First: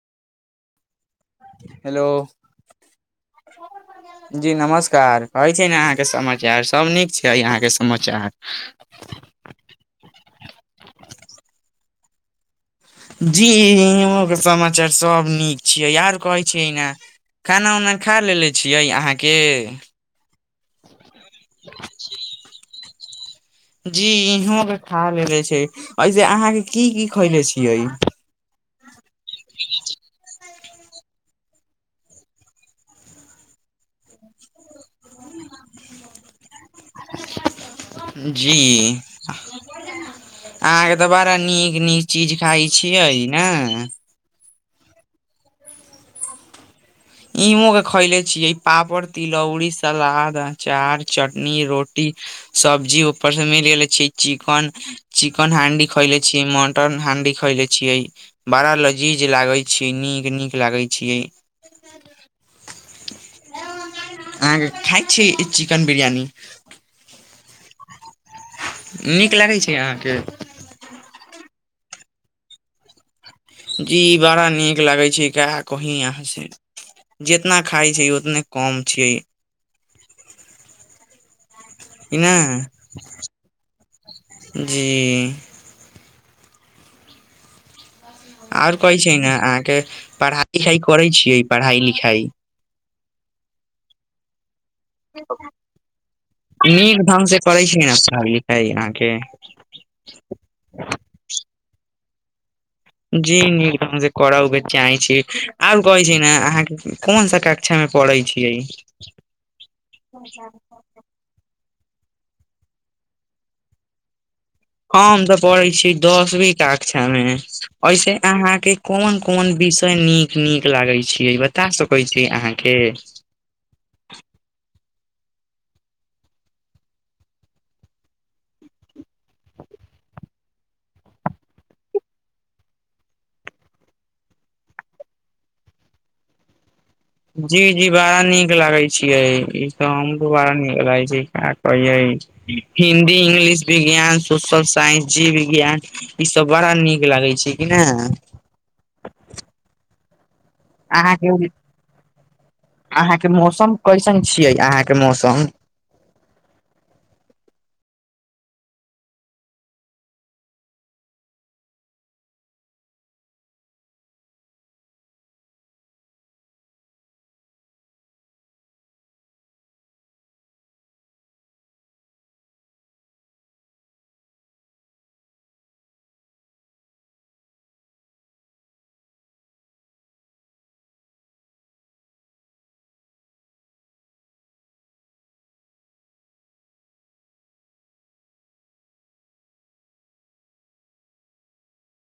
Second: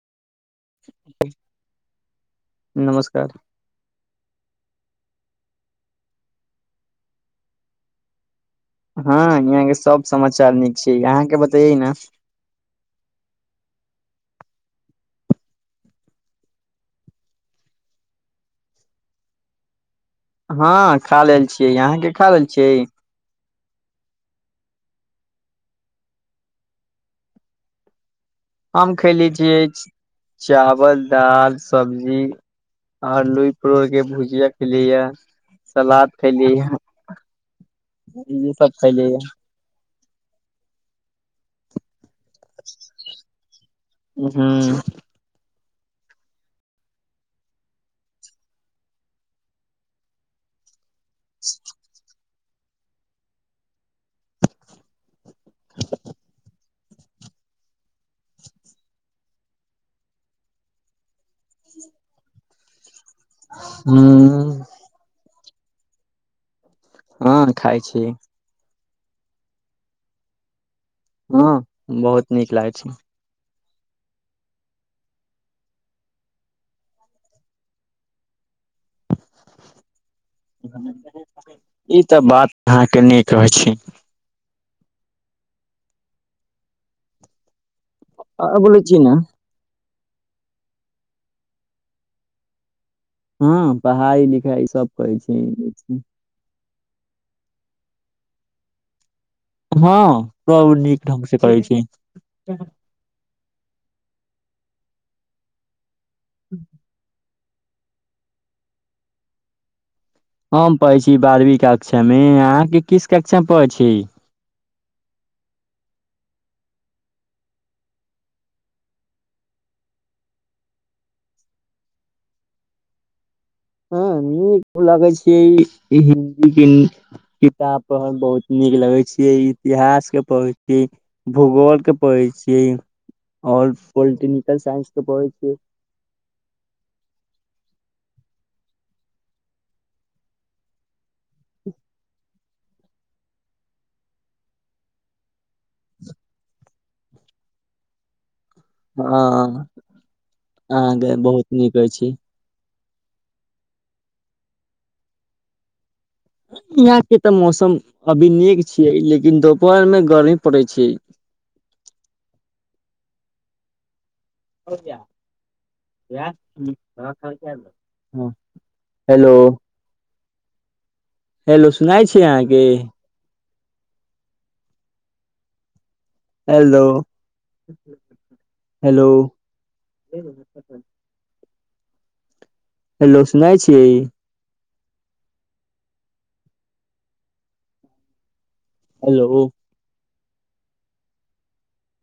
hello नमस्कार जी नमस्कार कहय छी ने अहाँके समाचार सभ नीक छैय यहाँके समाचार हँ यहाँ के सब समाचार नीक छैय अहाँके बतायये ने जी इहों के समाचार सब नीक छियै याद करै छियै ने खाना उना खा लेने छियै अहाँके हँ खा लेल छियै यहाँ के खा लेल छियै जी इहों के खा लेले छैय ऐसे अहाँ के की की खैले छियै हम खयले छियै चावल दाल सब्जी और लुई परोर के भुजिया खेलियैये सलाद खैली ये ई जी सब खैली ये अहाँके तऽ बड़ा नीक नीक चीज खाय छियै नऽ हूँऽ इहों कऽ खैले छियै पापड़ तिलौरी सलाद अचार चटनी रोट टी सब्जी ऊपर सऽ मिल गेले छी चिकन चिकन हांडी खएले छी म टन हंडी खैले छियै बड़ा लजीज लागय छी नीक नीक लागय छियै अहां हूँऽ के खाय छैय ई चिकेन बिरियानी हँ खाय छी नीक लागैय छैय अहाँके हँ बहुत नीक लागय छैय जी बड़ा नीक लागै छैय का कही अहाँ से जितना खाय छैय ओतने कम छियै ई कि तऽ ना बात अहाँके नीक अछि जी आओर कहै छैय ने अहाँके पढ़ाय लिखाय करै छियै पढ़ाय लिखाय हँ पढ़ाय लिखाय सब करै छियै येहें से नीक ढंग से करै छियै ने पढ़ाय लिखाय अहाँके हँ सब नीक ढंग से करै छैय जी नीक ढ़ग से करहुके चाहै छी आब कहय छी ने अहाँके कोन सा कक्षा मऽ पढ़ै छियै हम पढ़ै छी बारहवीं कक्षा मे अहाँ के किस कक्षा मे पढ़ै छी हम तऽ पढ़ै छी दसवीं कक्षा मऽ ऐसे अहाँके कोन कोन विषय नीक नीक लागय छैय बता सकै छी अहाँ के हँ नीक लगय छैय हिन्दी किताब पढ़ऽ मऽ बहुत नीक लगे छियै इ इतिहास के पढ़ै इ भूगोल के पढ़ै छियै और पोलटिंकल साइंस के पढ़ै छियै जी जी बड़ा नीक लागे छियै ई तऽ हमरो बड़ा नीक लागै छैय का कहियै हिन्दी इंग्लिश विज्ञान सोशलस साइंस जी विज्ञान ई सब बड़ा नीक लागै छैय कि ने हँ अहाँ के अहाँके बहुत नीक अछि अहाँके मौसम कैसन छियै अहाँके मौसम यहाँ के तऽ मौसम अभी नीक छियै लेकिन दोपहर मे गर्मी पड़य छैय [unintelligible] [unintelligible] हेलो हेलो सुनाय छी अहाँके हलो हेलो [unintelligible] हेलो सुनय छीियै हेलो